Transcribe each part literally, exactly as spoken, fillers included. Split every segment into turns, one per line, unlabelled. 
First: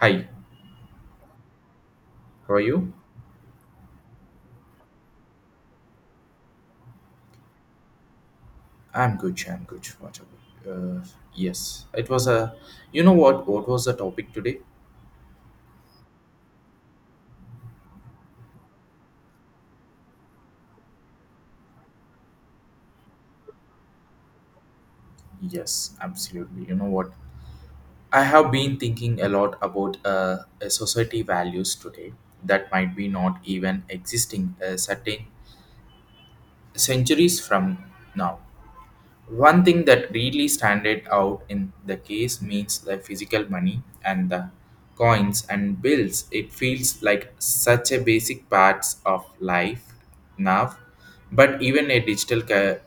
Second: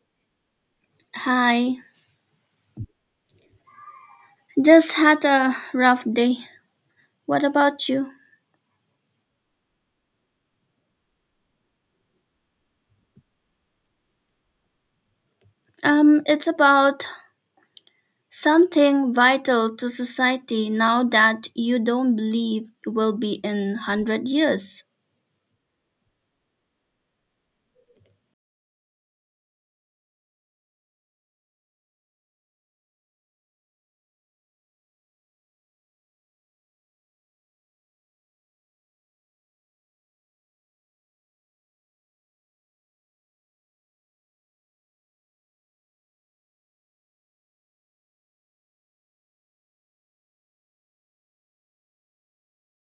Hi,
Hi,
how are you?
just had a rough day. What about you?
I'm good. I'm good. What about? Uh, Yes, it was a. You know what? What was the topic today?
Um, it's about something vital to society now that you don't believe will be in one hundred years.
Yes, absolutely. You know what? I have been thinking a lot about uh, a society values today that might be not even existing a certain centuries from now. One thing that really standed out in the case means the physical money and the coins and bills. It feels like such a basic parts of life now, but even a digital cu-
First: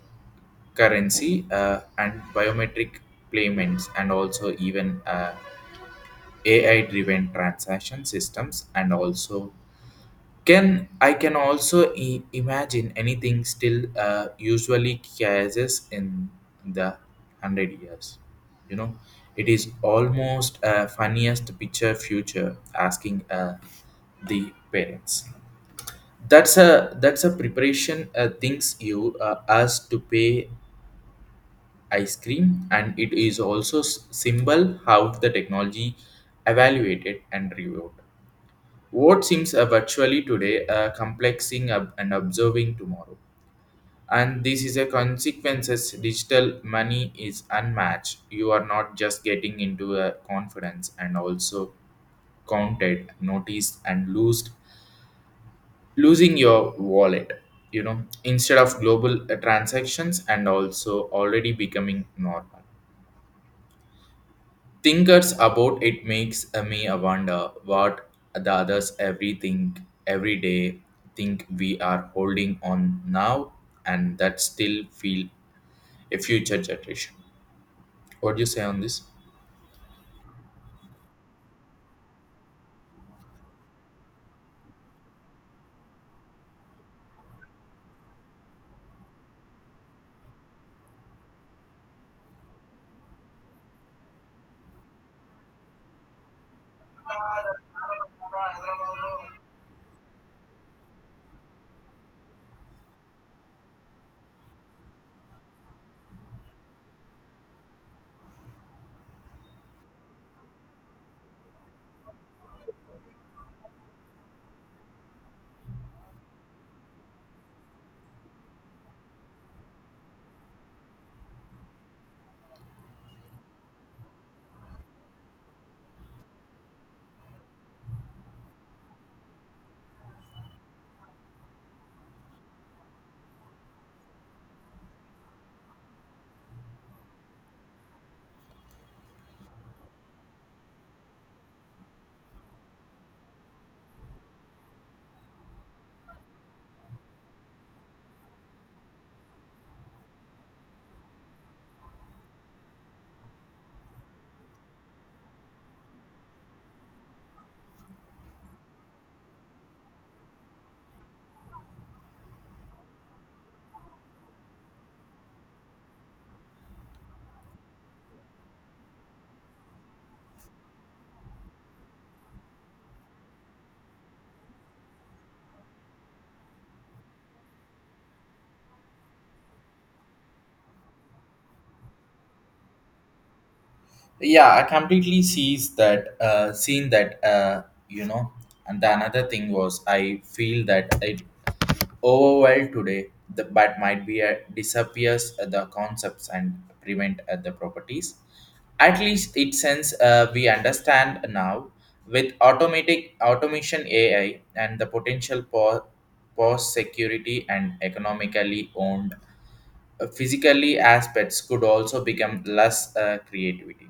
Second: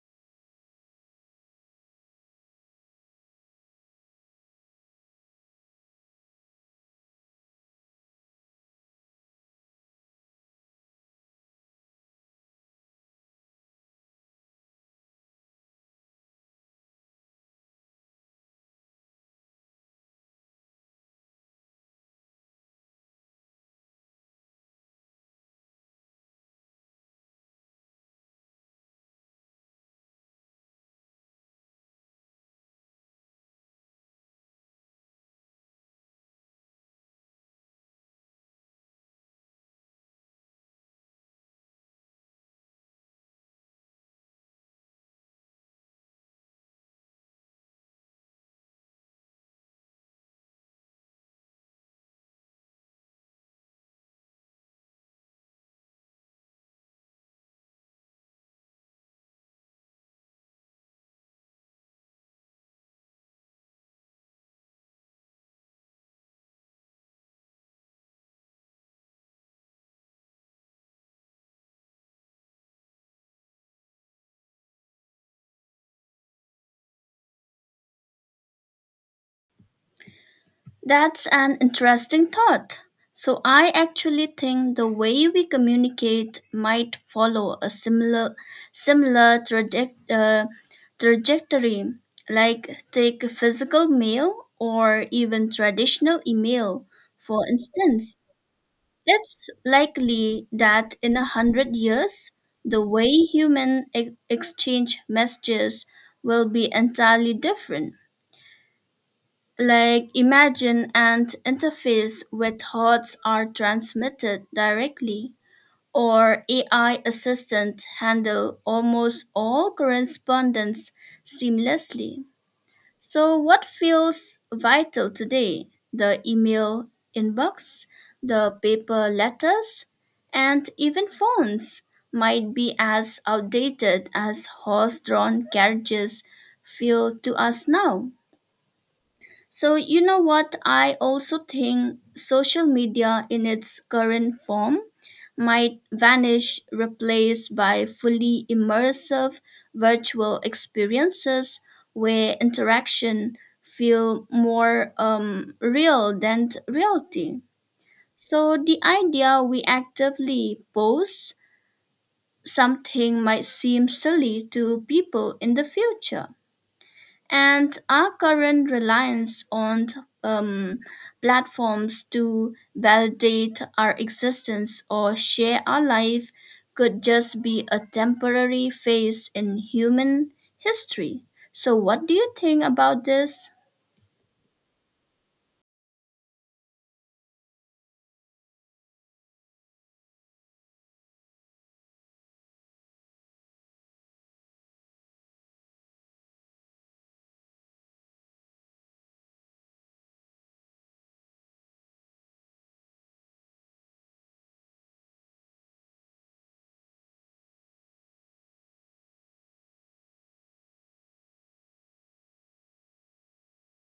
currency uh, and biometric payments and also even uh, A I-driven transaction systems and also can I can also i- imagine anything still uh, usually cases in the hundred years. You know, it is almost a funniest picture future asking uh, the parents. That's a that's a preparation uh, things you uh, us to pay ice cream, and it is also s- symbol how the technology evaluated and reward. What seems uh, virtually today, uh, complexing up and observing tomorrow. And this is a consequences digital money is unmatched. You are not just getting into a confidence and also counted, noticed and loosed, losing your wallet, you know, instead of global uh, transactions and also already becoming normal. Thinkers about it makes me wonder what the others everything every day think we are holding on now and that still feel a future generation. What do you say on this?
That's an interesting thought. So I actually think the way we communicate might follow a similar, similar traje- uh, trajectory, like take physical mail or even traditional email, for instance. It's likely that in a hundred years, the way human e- exchange messages will be entirely different. Like, imagine an interface where thoughts are transmitted directly, or A I assistant handle almost all correspondence seamlessly. So, what feels vital today? The email inbox, the paper letters, and even phones might be as outdated as horse drawn carriages feel to us now. So, you know what? I also think social media in its current form might vanish, replaced by fully immersive virtual experiences where interaction feel more um, real than reality. So the idea we actively post something might seem silly to people in the future. And our current reliance on um, platforms to validate our existence or share our life could just be a temporary phase in human history. So what do you think about this?
Yeah, I completely sees that uh, seen that uh, you know and the another thing was I feel that it overwhelmed today, the, but might be a, disappears uh, the concepts and prevent uh, the properties. At least it since uh, we understand now with automatic automation A I and the potential for post security and economically owned uh, physically aspects could also become less uh, creativity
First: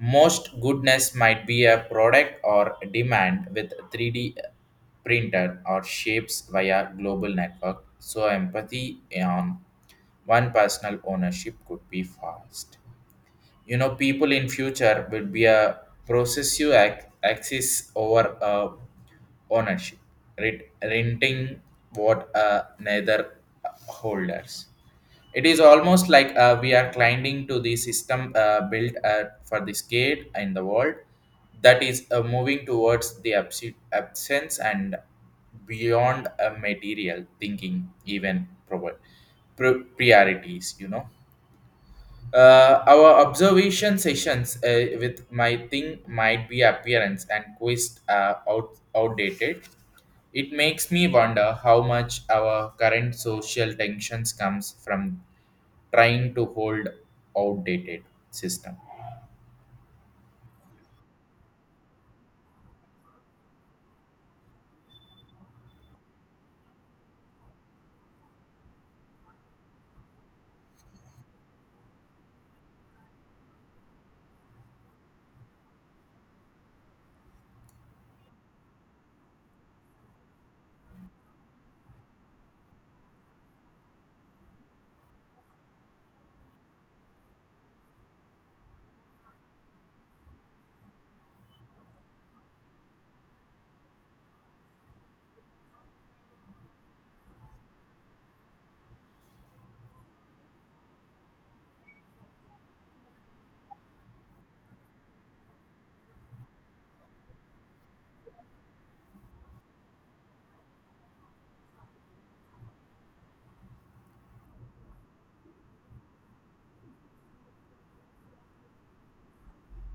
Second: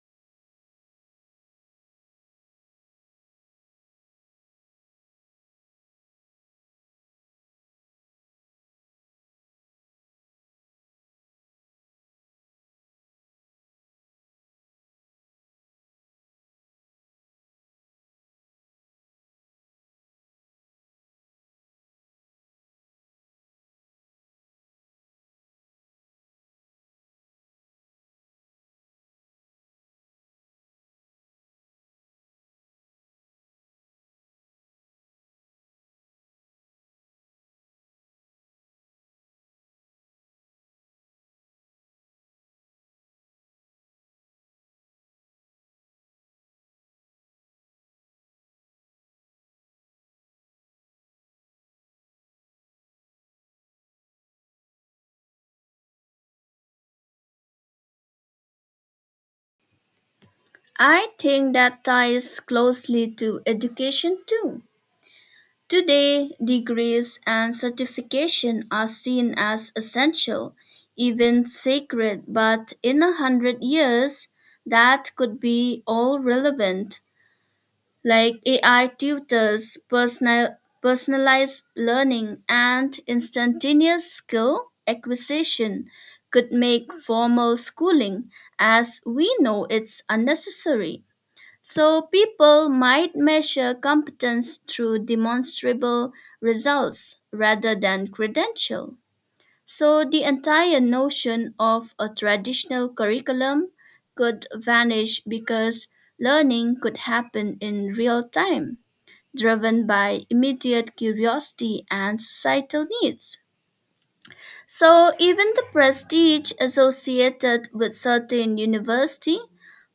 most goodness might be a product or demand with three D printed or shapes via global network. So empathy on one personal ownership could be fast. You know, people in future will be a processive ac- axis over uh, ownership, rent- renting what uh, neither uh, holders. It is almost like uh, we are climbing to the system uh, built uh, for the skate in the world that is uh, moving towards the abs- absence and beyond a material thinking, even provo- pr- priorities, you know. Uh, our observation sessions uh, with my thing might be appearance and quest uh, out- outdated. It makes me wonder how much our current social tensions comes from trying to hold outdated system.
I think that ties closely to education too. Today, degrees and certification are seen as essential, even sacred, but in a hundred years, that could be all relevant, like A I tutors, personal, personalized learning, and instantaneous skill acquisition could make formal schooling as we know it's unnecessary. So people might measure competence through demonstrable results rather than credential. So the entire notion of a traditional curriculum could vanish because learning could happen in real time, driven by immediate curiosity and societal needs. So even the prestige associated with certain university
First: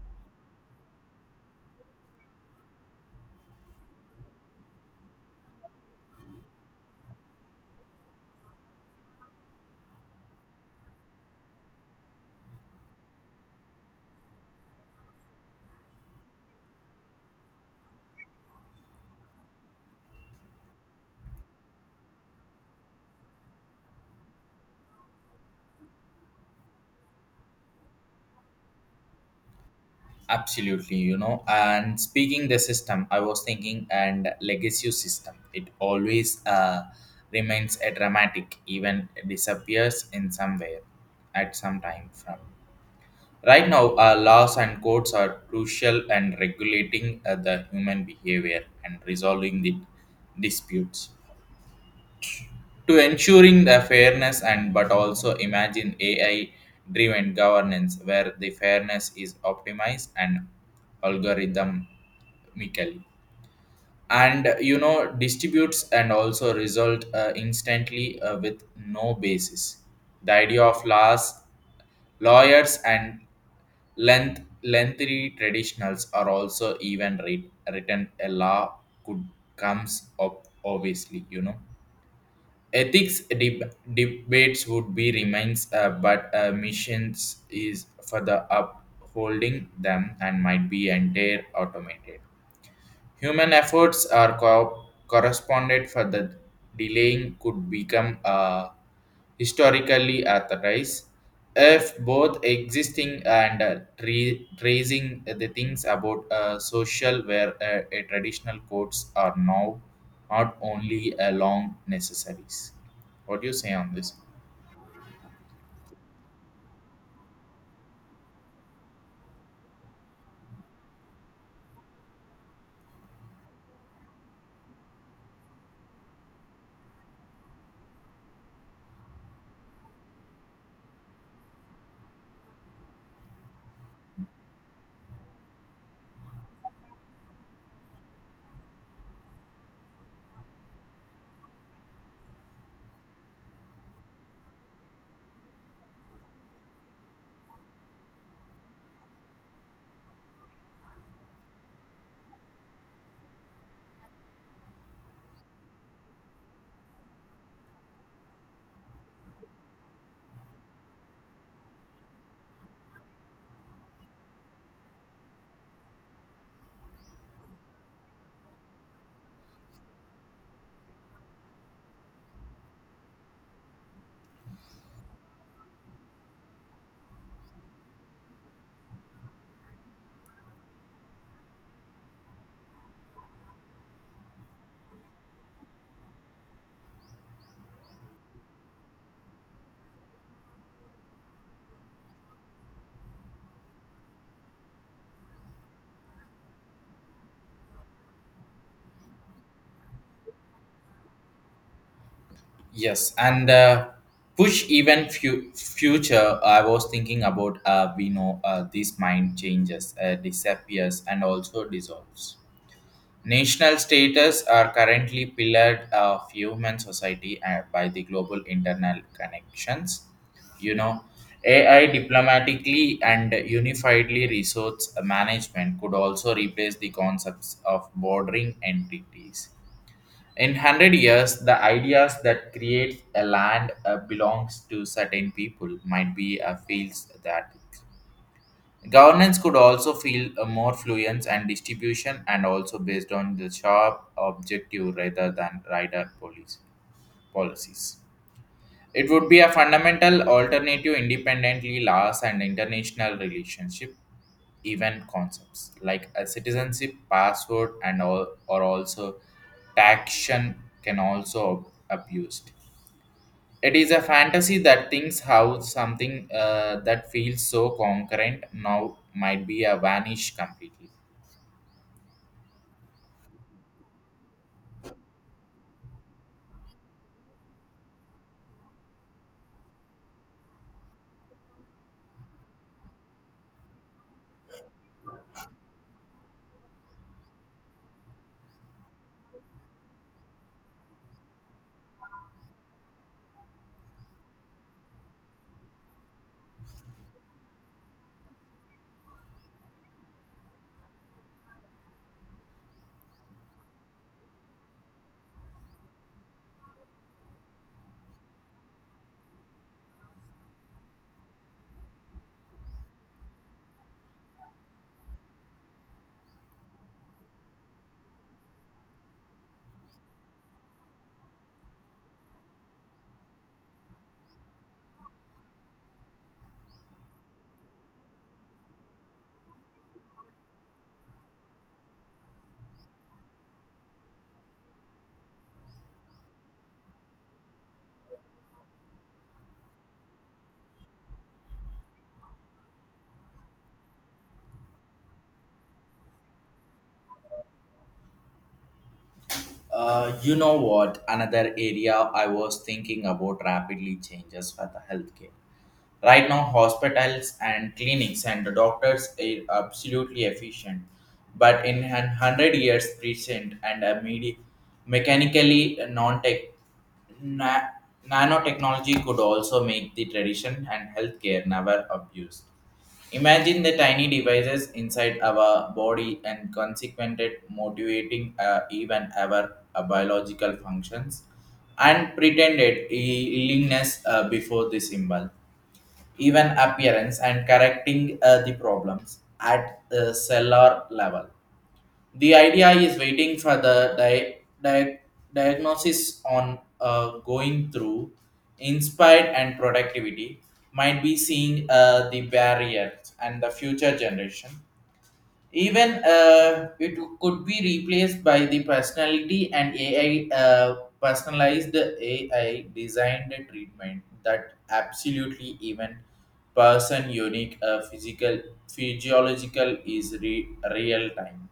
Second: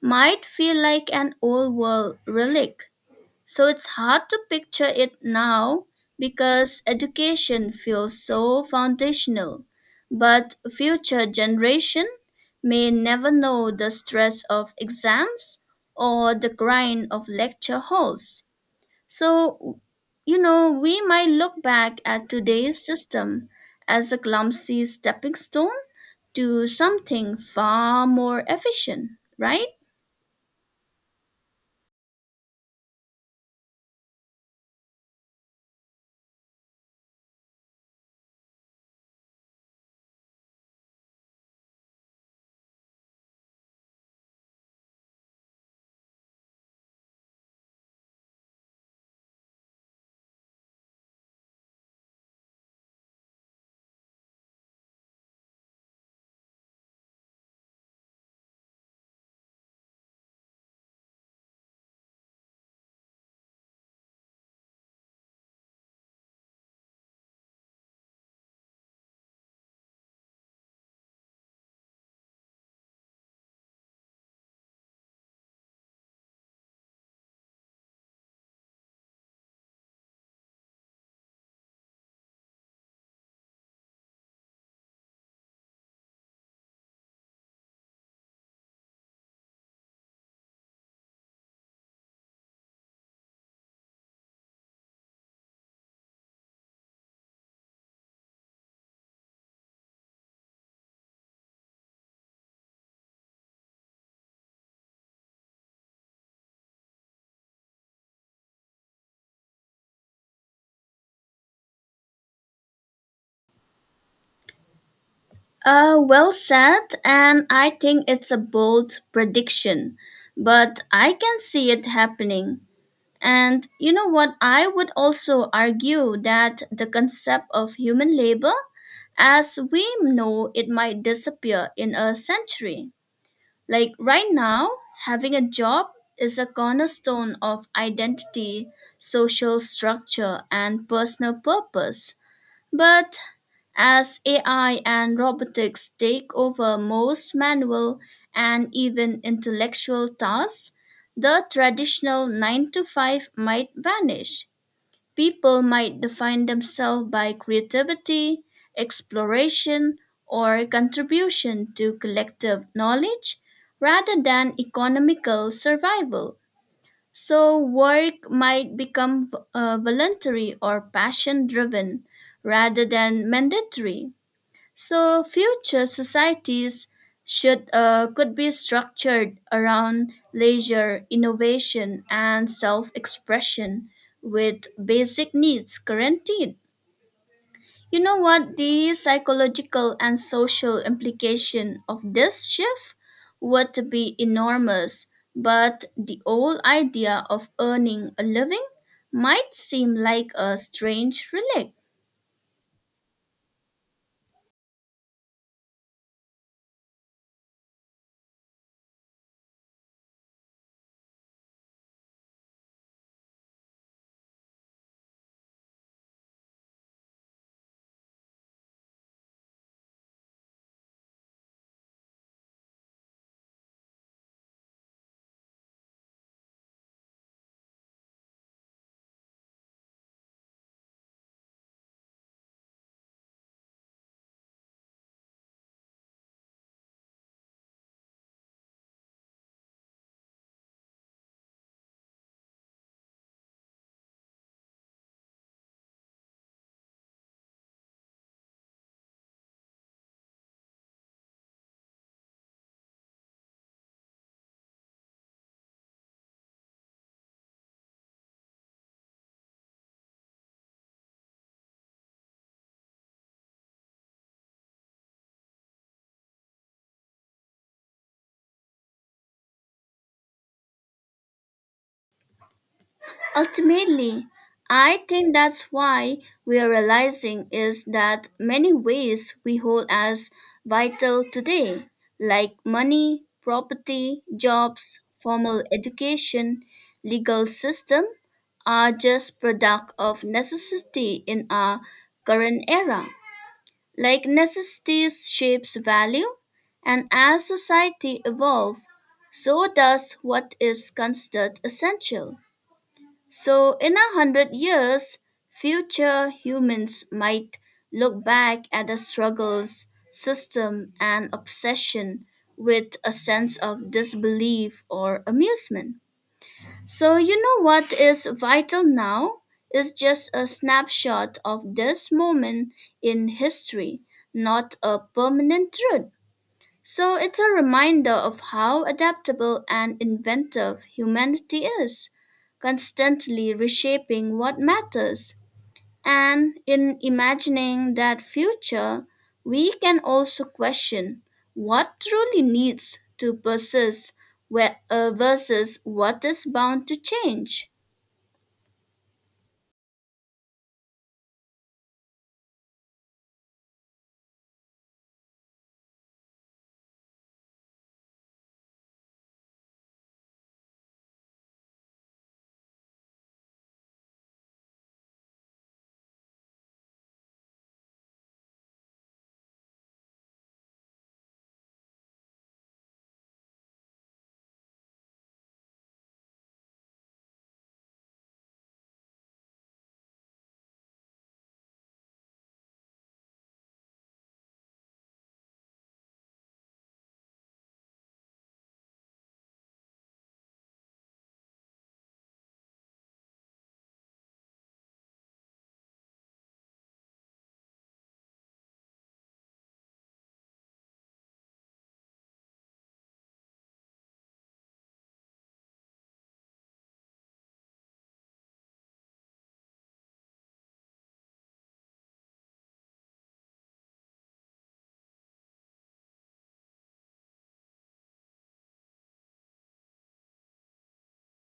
might feel like an old world relic, so it's hard to picture it now because education feels so foundational, but future generation may never know the stress of exams or the grind of lecture halls. So, you know, we might look back at today's system as a clumsy stepping stone to something far more efficient, right?
Absolutely, you know. And speaking the system, I was thinking and legacy system. It always uh, remains a dramatic, even disappears in somewhere at some time from. Right now, uh, laws and courts are crucial and regulating uh, the human behavior and resolving the disputes, to ensuring the fairness and but also imagine A I driven governance where the fairness is optimized and algorithmically and you know distributes and also result uh, instantly uh, with no basis. The idea of laws lawyers and length lengthy traditionals are also even writ- written a law could comes up obviously, you know. Ethics deb- debates would be remains, uh, but uh, missions is for the upholding them and might be entire automated. Human efforts are co- corresponded for the delaying could become uh, historically authorized if both existing and uh, re- raising the things about uh, social where uh, a traditional courts are now not only along necessaries. What do you say on this?
Uh, well said, and I think it's a bold prediction, but I can see it happening. And you know what? I would also argue that the concept of human labor, as we know it, might disappear in a century. Like right now, having a job is a cornerstone of identity, social structure, and personal purpose. But as A I and robotics take over most manual and even intellectual tasks, the traditional nine to five might vanish. People might define themselves by creativity, exploration, or contribution to collective knowledge rather than economical survival. So work might become uh, voluntary or passion driven rather than mandatory. So future societies should uh, could be structured around leisure, innovation, and self expression with basic needs guaranteed. You know what, the psychological and social implication of this shift would be enormous, but the old idea of earning a living might seem like a strange relic.
Yes, and uh, push even fu- future. I was thinking about uh, we know uh, this mind changes, uh, disappears, and also dissolves. National status are currently pillared of human society uh, by the global internal connections. You know, A I diplomatically and unifiedly resource management could also replace the concepts of bordering entities in one hundred years. The ideas that create a land uh, belongs to certain people might be uh, fields that governance could also feel a more fluence and distribution and also based on the sharp objective rather than rider policy policies. It would be a fundamental alternative independently laws and international relationship, even concepts like a citizenship password and all or also taxation can also ab- abused. It is a fantasy that thinks how something uh, that feels so concurrent now might be a vanish completely.
Ultimately, I think that's why we are realizing is that many ways we hold as vital today, like money, property, jobs, formal education, legal system, are just product of necessity in our current era. Like necessity shapes value, and as society evolves, so does what is considered essential. So in a hundred years, future humans might look back at the struggles, system, and obsession with a sense of disbelief or amusement. So you know what is vital now is just a snapshot of this moment in history, not a permanent truth. So it's a reminder of how adaptable and inventive humanity is, constantly reshaping what matters. And in imagining that future, we can also question what truly needs to persist where- uh, versus what is bound to change.
Uh, you know what? Another area I was thinking about rapidly changes for the healthcare. Right now, hospitals and clinics and the doctors are absolutely efficient, but in one hundred years present and a medi- mechanically non-tech na- nanotechnology could also make the tradition and healthcare never abused. Imagine the tiny devices inside our body and consequented motivating uh, even our uh, biological functions and pretended i- illness uh, before the symbol even appearance and correcting uh, the problems at the cellular level. The idea is waiting for the di- di- diagnosis on uh, going through inspired and productivity might be seeing uh, the barriers and the future generation. Even uh, it could be replaced by the personality and A I uh, personalized A I designed treatment that absolutely even person unique uh, physical physiological is re- real time.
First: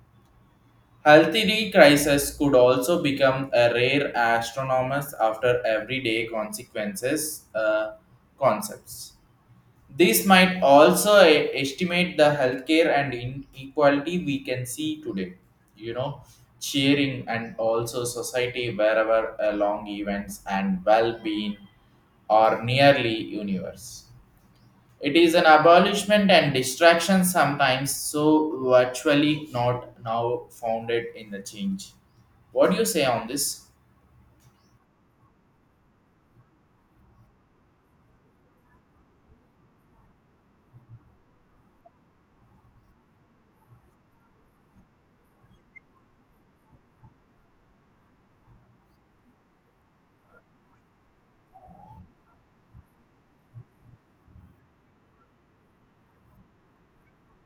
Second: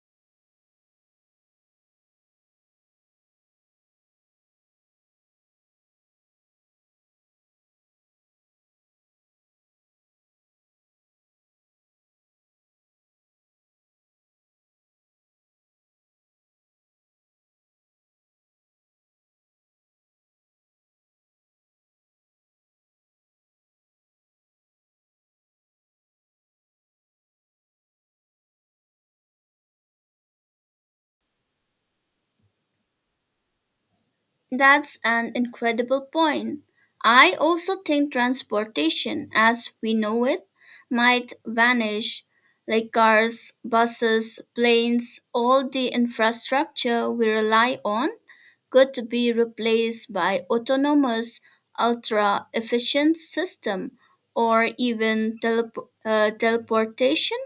Healthy crisis could also become a rare astronomers after everyday consequences uh, concepts. This might also e- estimate the healthcare and inequality we can see today. You know, cheering and also society wherever along events and well-being are nearly universe. It is an abolishment and distraction sometimes, so virtually not now founded in the change. What do you say on this?
That's an incredible point. I also think transportation as we know it might vanish, like cars, buses, planes, all the infrastructure we rely on could be replaced by autonomous ultra efficient system or even telep- uh, teleportation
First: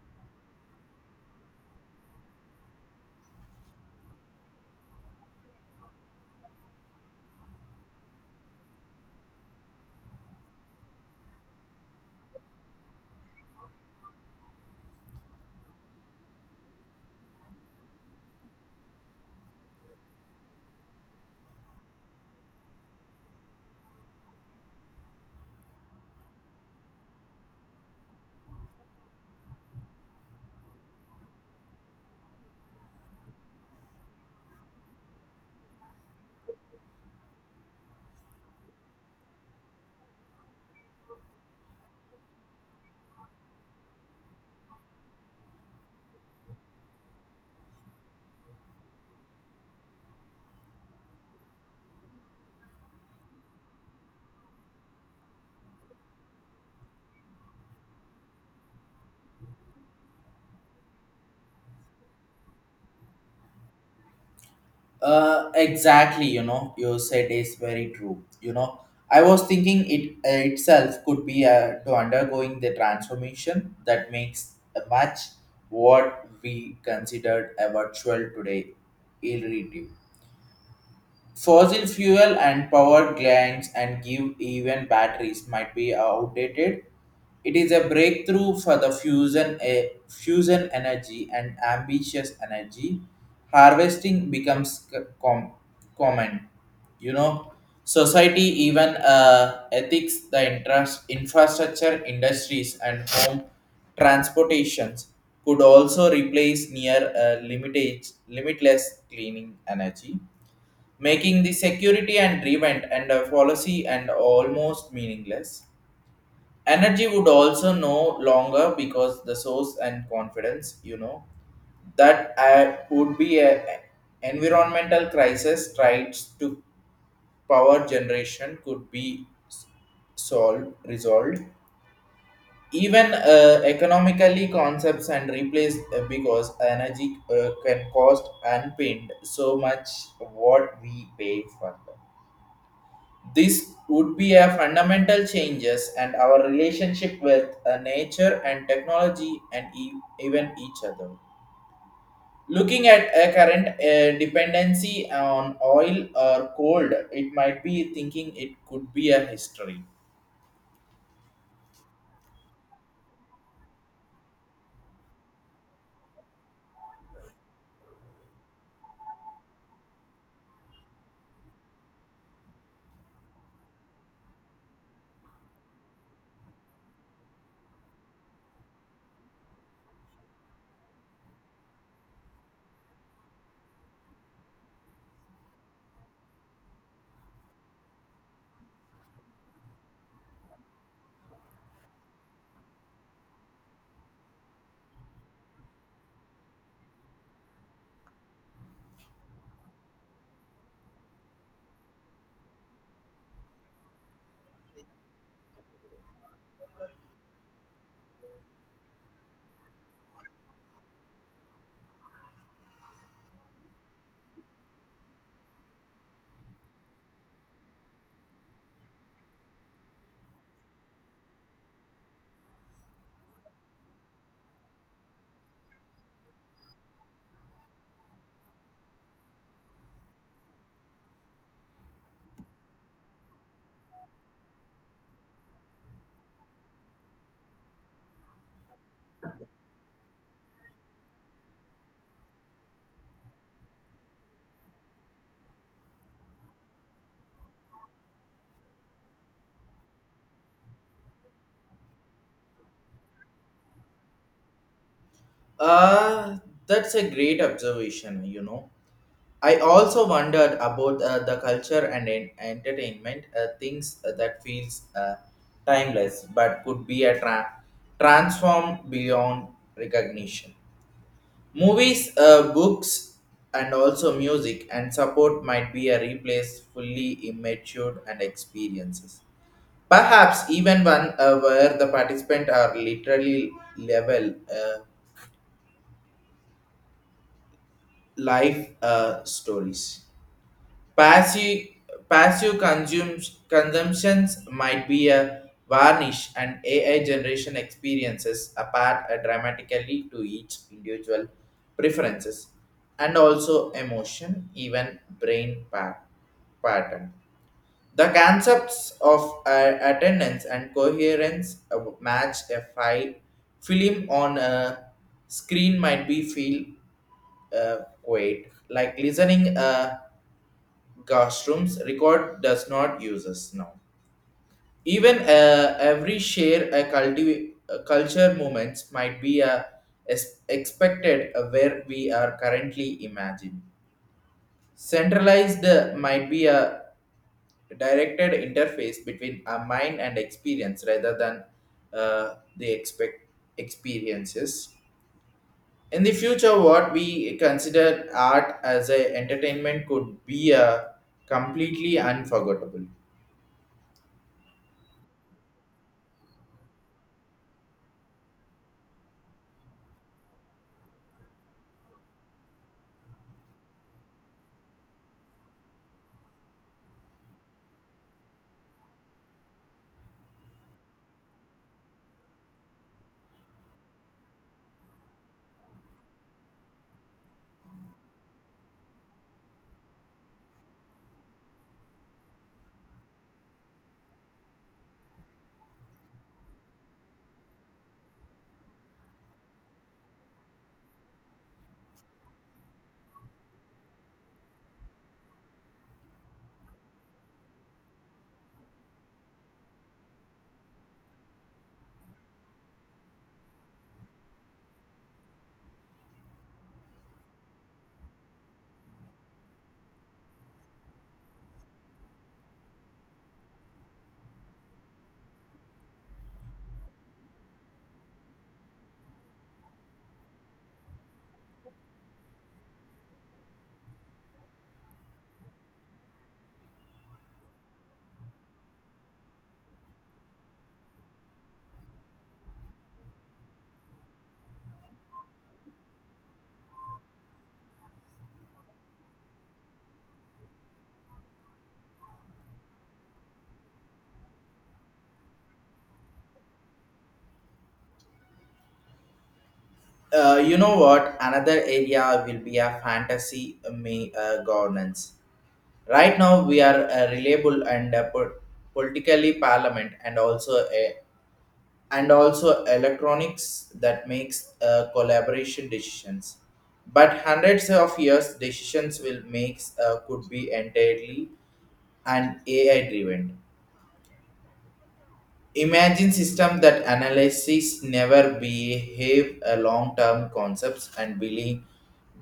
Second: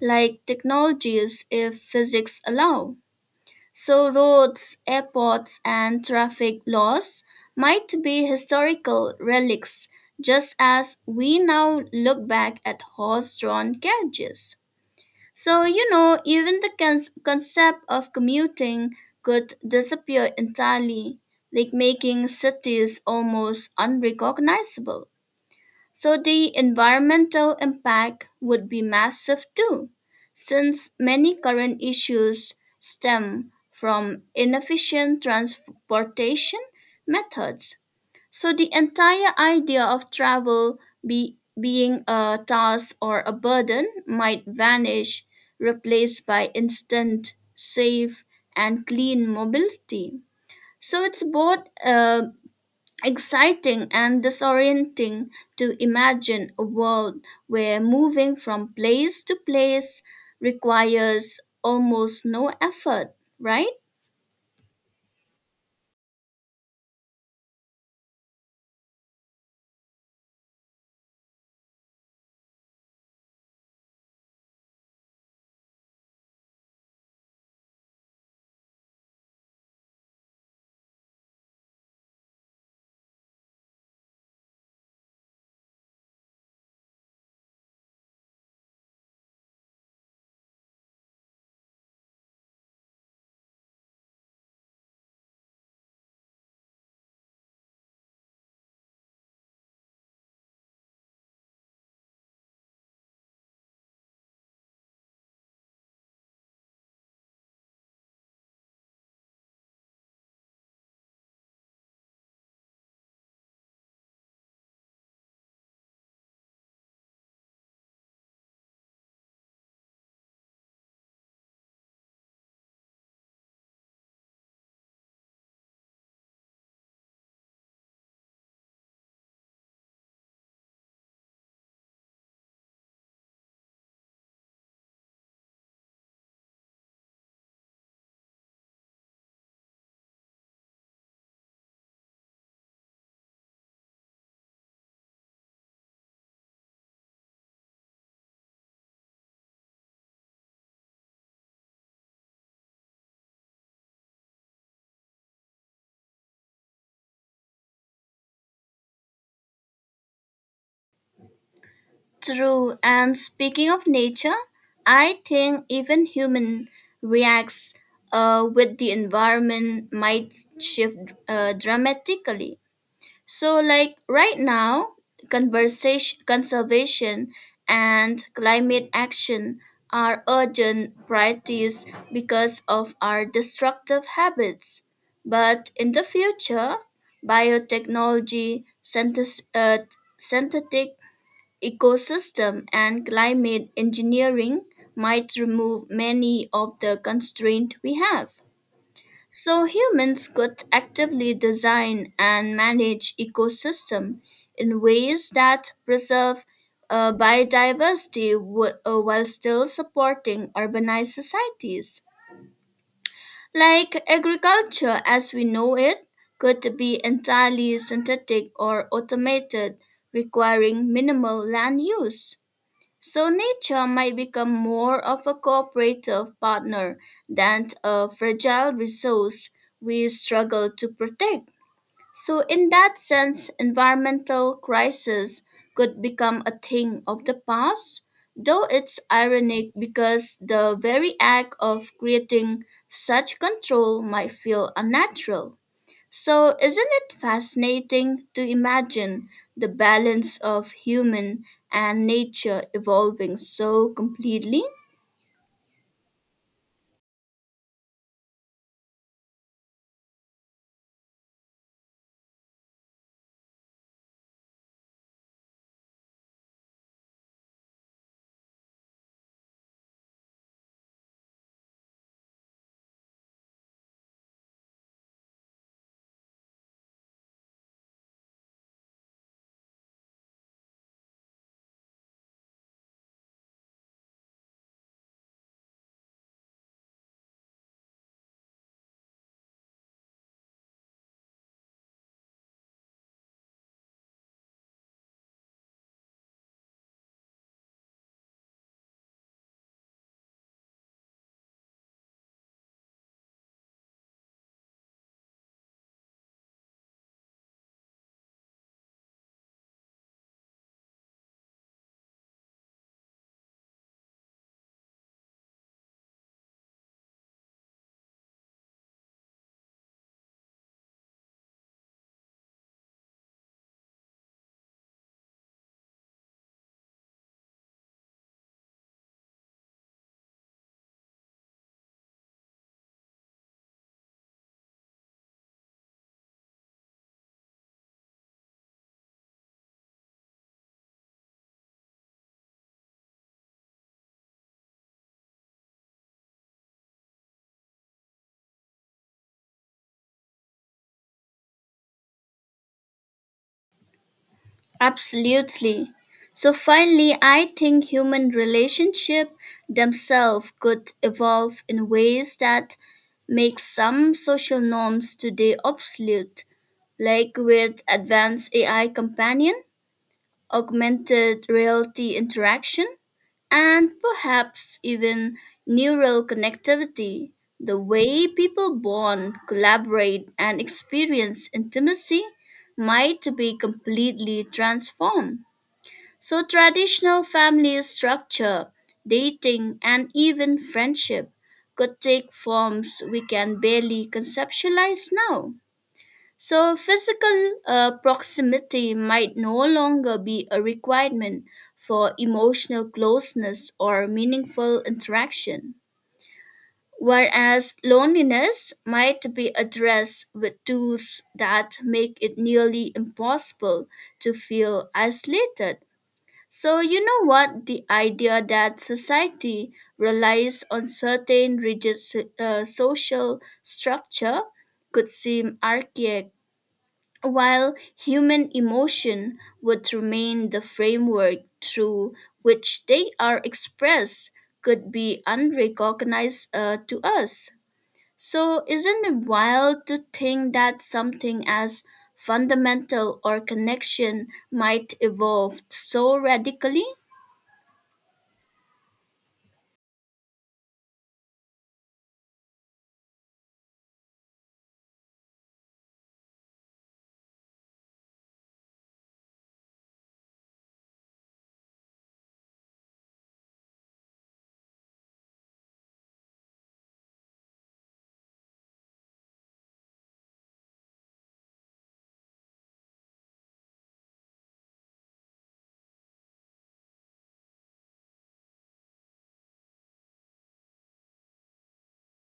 like technologies if physics allow. So roads, airports, and traffic laws might be historical relics, just as we now look back at horse drawn carriages. So, you know, even the cons- concept of commuting could disappear entirely, like making cities almost unrecognizable. So the environmental impact would be massive too, since many current issues stem from inefficient transportation methods. So the entire idea of travel be, being a task or a burden might vanish, replaced by instant, safe, and clean mobility. So it's both uh, exciting and disorienting to imagine a world where moving from place to place requires almost no effort, right?
Uh, exactly, you know, You said is very true. You know, I was thinking it uh, itself could be uh, to undergoing the transformation that makes a much what we considered a virtual today irritative. Fossil fuel and power plants and give even batteries might be outdated. It is a breakthrough for the fusion, eh, fusion energy and ambitious energy. Harvesting becomes c- com- common. You know, society even uh, ethics, the interest, infrastructure, industries, and home transportations could also replace near uh, limitage, limitless cleaning energy, making the security and revent and uh, policy and almost meaningless. Energy would also no longer because the source and confidence, you know, that uh, would be a environmental crisis tries to power generation could be s- solved resolved, even uh, economically concepts and replaced uh, because energy uh, can cost and paint so much what we pay for them. This would be a fundamental changes and our relationship with uh, nature and technology and e- even each other. Looking at a current uh, dependency on oil or coal, it might be thinking it could be a history.
True. And speaking of nature, I think even human reacts uh, with the environment might shift uh, dramatically. So, like right now, conversation, conservation and climate action are urgent priorities because of our destructive habits. But in the future, biotechnology, synthes- uh, synthetic ecosystem, and climate engineering might remove many of the constraints we have. So humans could actively design and manage ecosystem in ways that preserve uh, biodiversity w- uh, while still supporting urbanized societies. Like agriculture as we know it could be entirely synthetic or automated, requiring minimal land use. So nature might become more of a cooperative partner than a fragile resource we struggle to protect. So in that sense, environmental crisis could become a thing of the past, though it's ironic because the very act of creating such control might feel unnatural. So isn't it fascinating to imagine the balance of human and nature evolving so completely?
Ah, that's a great observation, you know. I also wondered about uh, the culture and en- entertainment uh, things that feels uh, timeless but could be a tra- transform beyond recognition. Movies, uh, books, and also music and support might be a replace fully immature and experiences. Perhaps even one uh, where the participant are literally level uh, life uh, stories. Passive, passive consumes, consumptions might be a varnish and A I generation experiences apart uh, dramatically to each individual preferences and also emotion, even brain pa- pattern. The concepts of uh, attendance and coherence uh, match a file film on a screen might be feel uh, quiet like listening uh, classrooms record does not use us now. Even uh, every share a culti- a culture moments might be a, is expected uh, where we are currently imagined centralized uh, might be a directed interface between a mind and experience rather than uh, the expect experiences in the future. What we consider art as a entertainment could be a completely unforgettable.
Absolutely. So finally, I think human relationship themselves could evolve in ways that make some social norms today obsolete, like with advanced A I companion augmented reality interaction, and perhaps even neural connectivity, the way people bond, collaborate, and experience intimacy might be completely transformed. So traditional family structure, dating, and even friendship could take forms we can barely conceptualize now. So physical uh, proximity might no longer be a requirement for emotional closeness or meaningful interaction, whereas loneliness might be addressed with tools that make it nearly impossible to feel isolated. So, you know what? The idea that society relies on certain rigid so- uh, social structure could seem archaic while human emotion would remain the framework through which they are expressed, could be unrecognized uh, to us. So isn't it wild to think that something as fundamental or connection might evolve so radically?
Uh, you know what? Another area will be a fantasy uh, me uh, governance. Right now, we are uh, reliable and uh, po- politically parliament, and also a, and also electronics that makes uh, collaboration decisions. But hundreds of years decisions will makes uh, could be entirely and A I driven. Imagine system that analysis never behave a long-term concepts and billi-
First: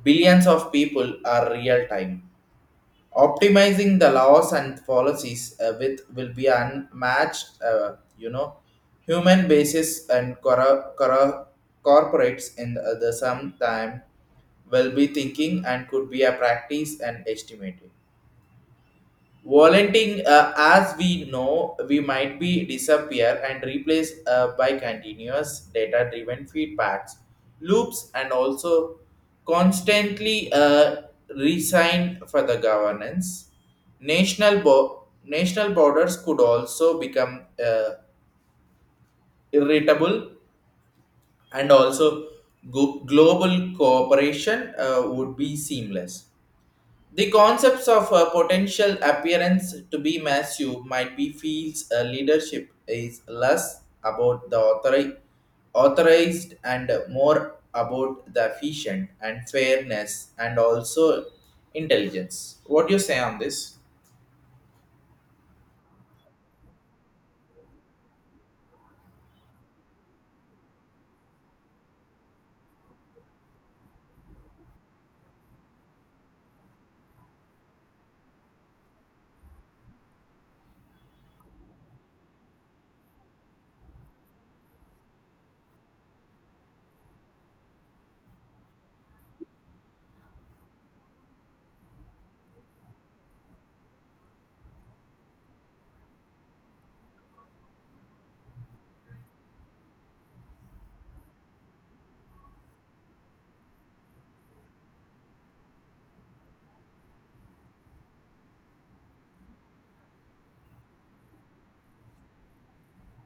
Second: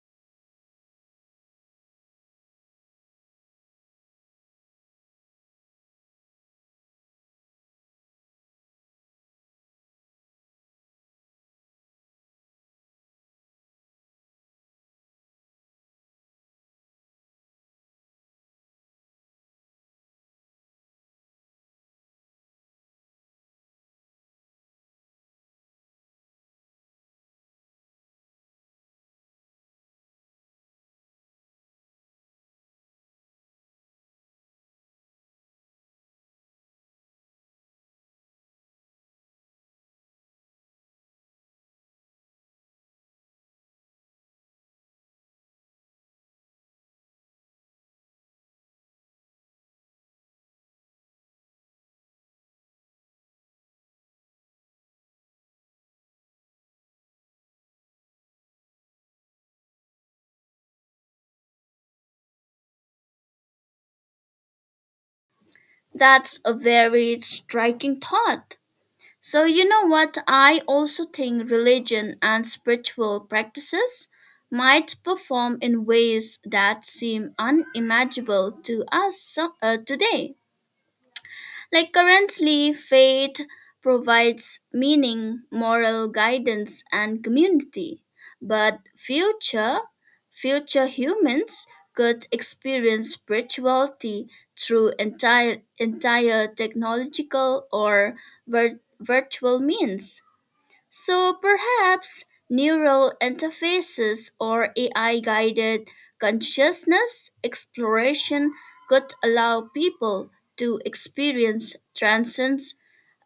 billions of people are real time. Optimizing the laws and policies uh, with will be unmatched, uh, you know, Human basis and cor- cor- corporates in the, the same time will be thinking and could be a practice and estimated. Volunteering, uh, as we know, we might be disappear and replaced uh, by continuous data-driven feedbacks, loops, and also constantly uh, resign for the governance. National bo- national borders could also become uh, irritable, and also go- global cooperation uh, would be seamless. The concepts of a potential appearance to be massive might be feels a leadership is less about the authori- authorized and more about the efficient and fairness and also intelligence. What do you say on this?
That's a very striking thought. So, you know what? I also think religion and spiritual practices might perform in ways that seem unimaginable to us so- uh, today. Like currently, faith provides meaning, moral guidance, and community. But future, future humans could experience spirituality through entire, entire technological or vir- virtual means. So perhaps neural interfaces or A I guided consciousness exploration could allow people to experience transcendence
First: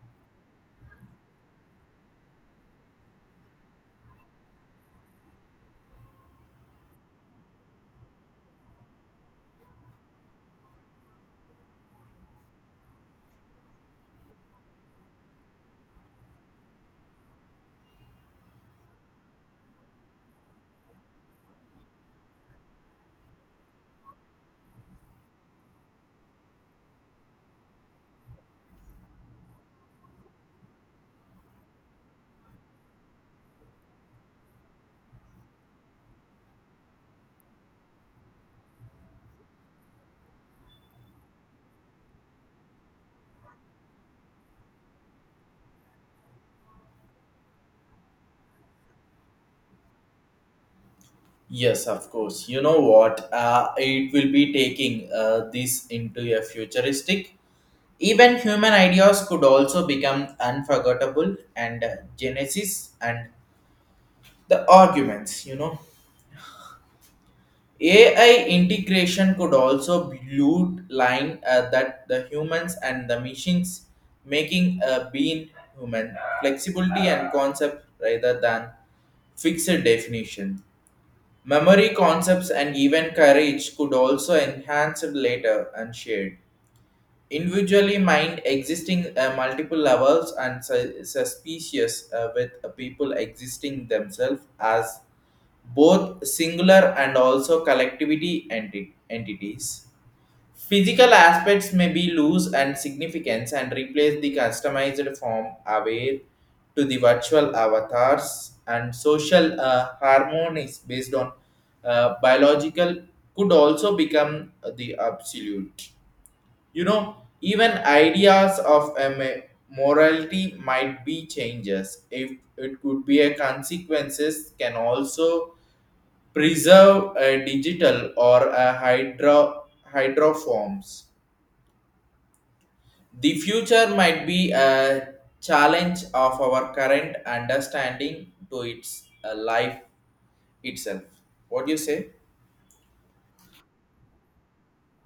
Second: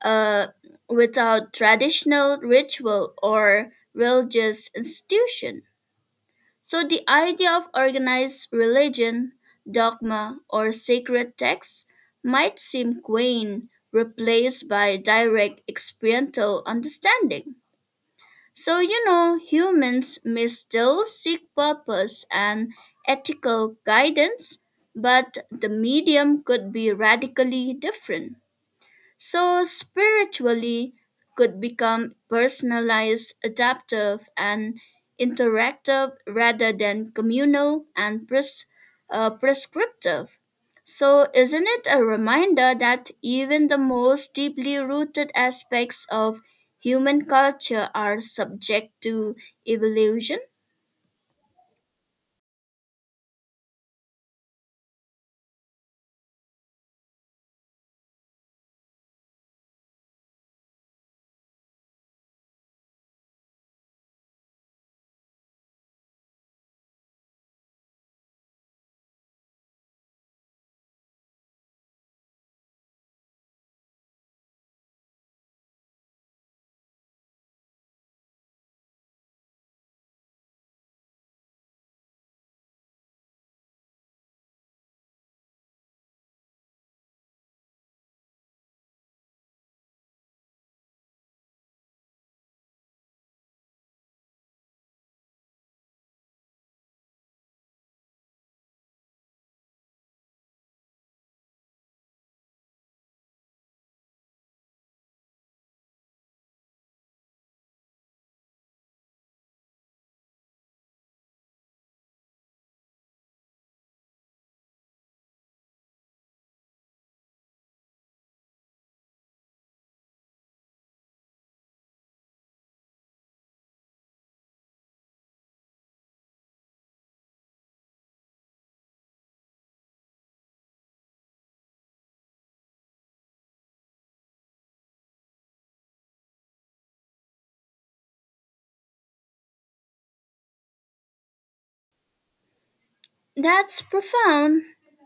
uh, without traditional ritual or religious institution. So the idea of organized religion, dogma, or sacred texts might seem quaint, replaced by direct experiential understanding. So, you know, humans may still seek purpose and ethical guidance, but the medium could be radically different. So spiritually could become personalized, adaptive, and interactive rather than communal and pres- uh, prescriptive. So isn't it a reminder that even the most deeply rooted aspects of human culture are subject to evolution?
Yes, of course. You know what? Uh, it will be taking uh, this into a futuristic. Even human ideas could also become unforgettable and uh, genesis and the arguments you know AI integration could also blue line uh, that the humans and the machines, making a being human flexibility and concept rather than fixed definition. Memory concepts and even courage could also enhance it later and shared individually mind existing uh, multiple levels and su- suspicious uh, with uh, people existing themselves as both singular and also collectivity enti- entities. Physical aspects may be loose and significance and replace the customized form aware to the virtual avatars and social uh, harmonies based on uh, biological could also become the absolute. You know, even ideas of a ma- morality might be changes. If it could be a consequences, can also preserve a digital or a hydro hydroforms. The future might be a challenge of our current understanding to its uh, life itself. What do you say?
That's profound.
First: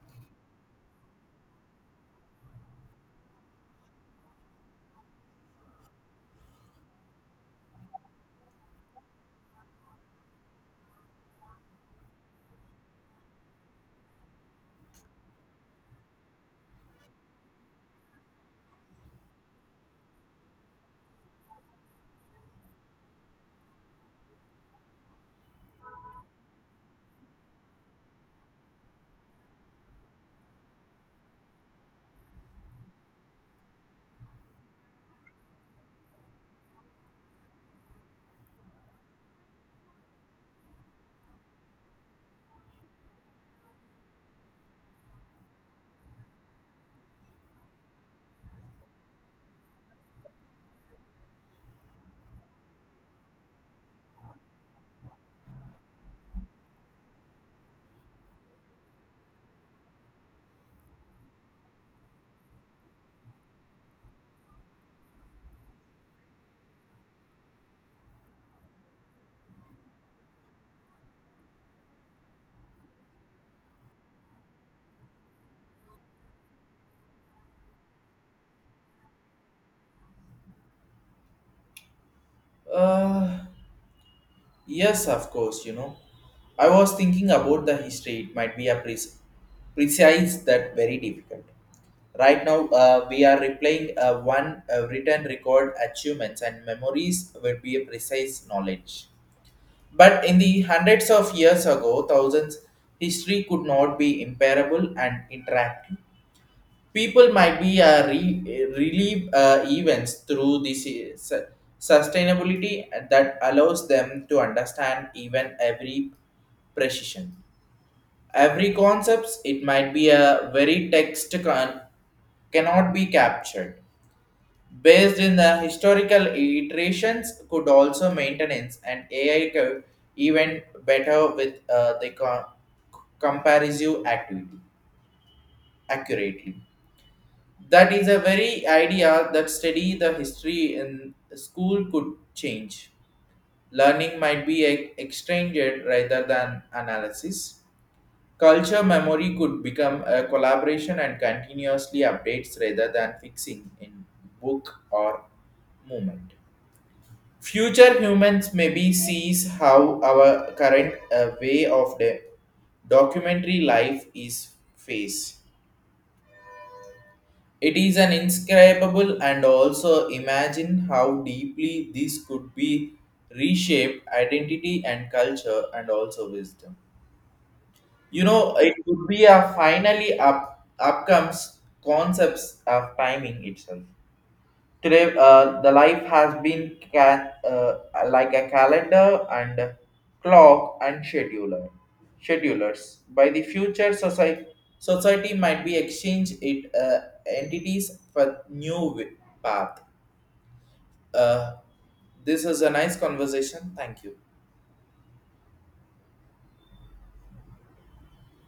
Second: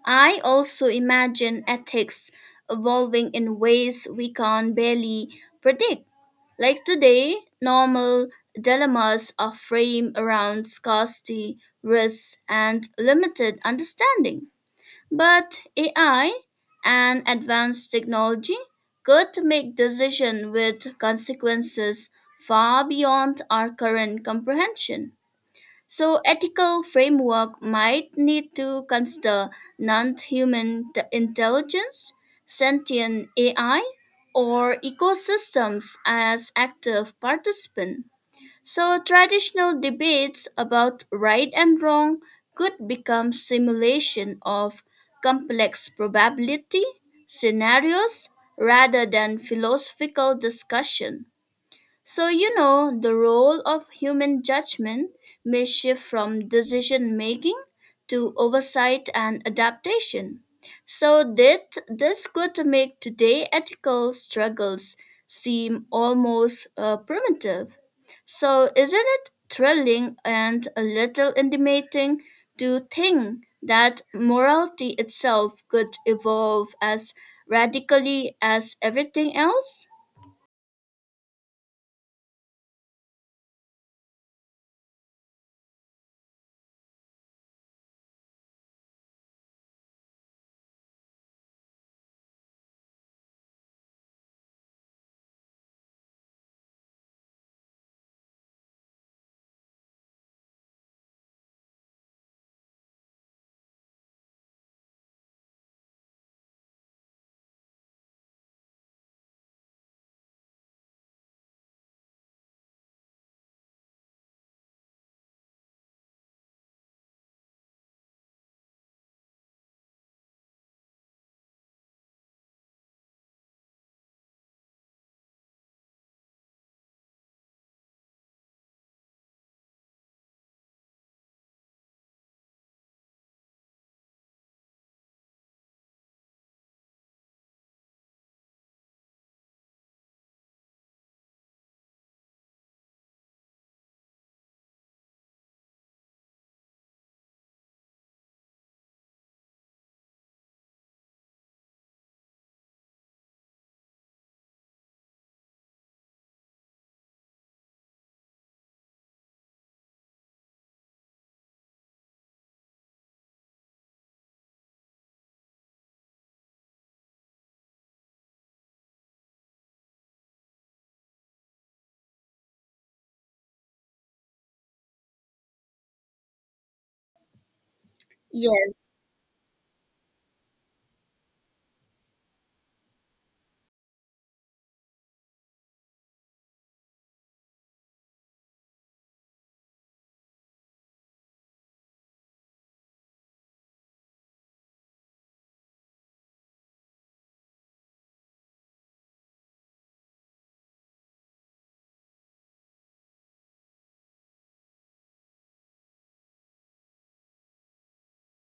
I also imagine ethics evolving in ways we can barely predict. Like today, normal dilemmas are framed around scarcity, risk, and limited understanding. But A I and advanced technology could make decisions with consequences far beyond our current comprehension. So ethical framework might need to consider non-human t- intelligence, sentient A I, or ecosystems as active participants. So traditional debates about right and wrong could become simulation of complex probability scenarios rather than philosophical discussion. So, you know, the role of human judgment may shift from decision making to oversight and adaptation. So that this could make today ethical struggles seem almost uh, primitive. So isn't it thrilling and a little intimidating to think that morality itself could evolve as radically as everything else?
Uh, Yes, of course, you know. I was thinking about the history. It might be a pres- precise that very difficult. Right now, uh, we are replaying uh, one uh, written record achievements and memories would be a precise knowledge. But in the hundreds of years ago, thousands, history could not be imparable and interactive. People might be uh, re- relieve uh, events through this uh, sustainability that allows them to understand even every precision. Every concepts, it might be a very text con- cannot be captured. Based in the historical iterations, could also maintenance and A I co- even better with uh, the co- comparative activity accurately. That is a very idea that study the history in school could change. Learning might be e- exchanged rather than analysis. Culture memory could become a collaboration and continuously updates rather than fixing in book or movement. Future humans maybe sees how our current uh, way of the documentary life is face. It is an inscribable and also imagine how deeply this could be reshaped identity and culture and also wisdom. You know, it
Yes.
could be a finally up upcomes concepts of timing itself. Today, uh, the life has been ca- uh, like a calendar and clock and scheduler, schedulers. By the future, society society might be exchange it uh, entities for new wi- path. Uh, this is a nice conversation. Thank you.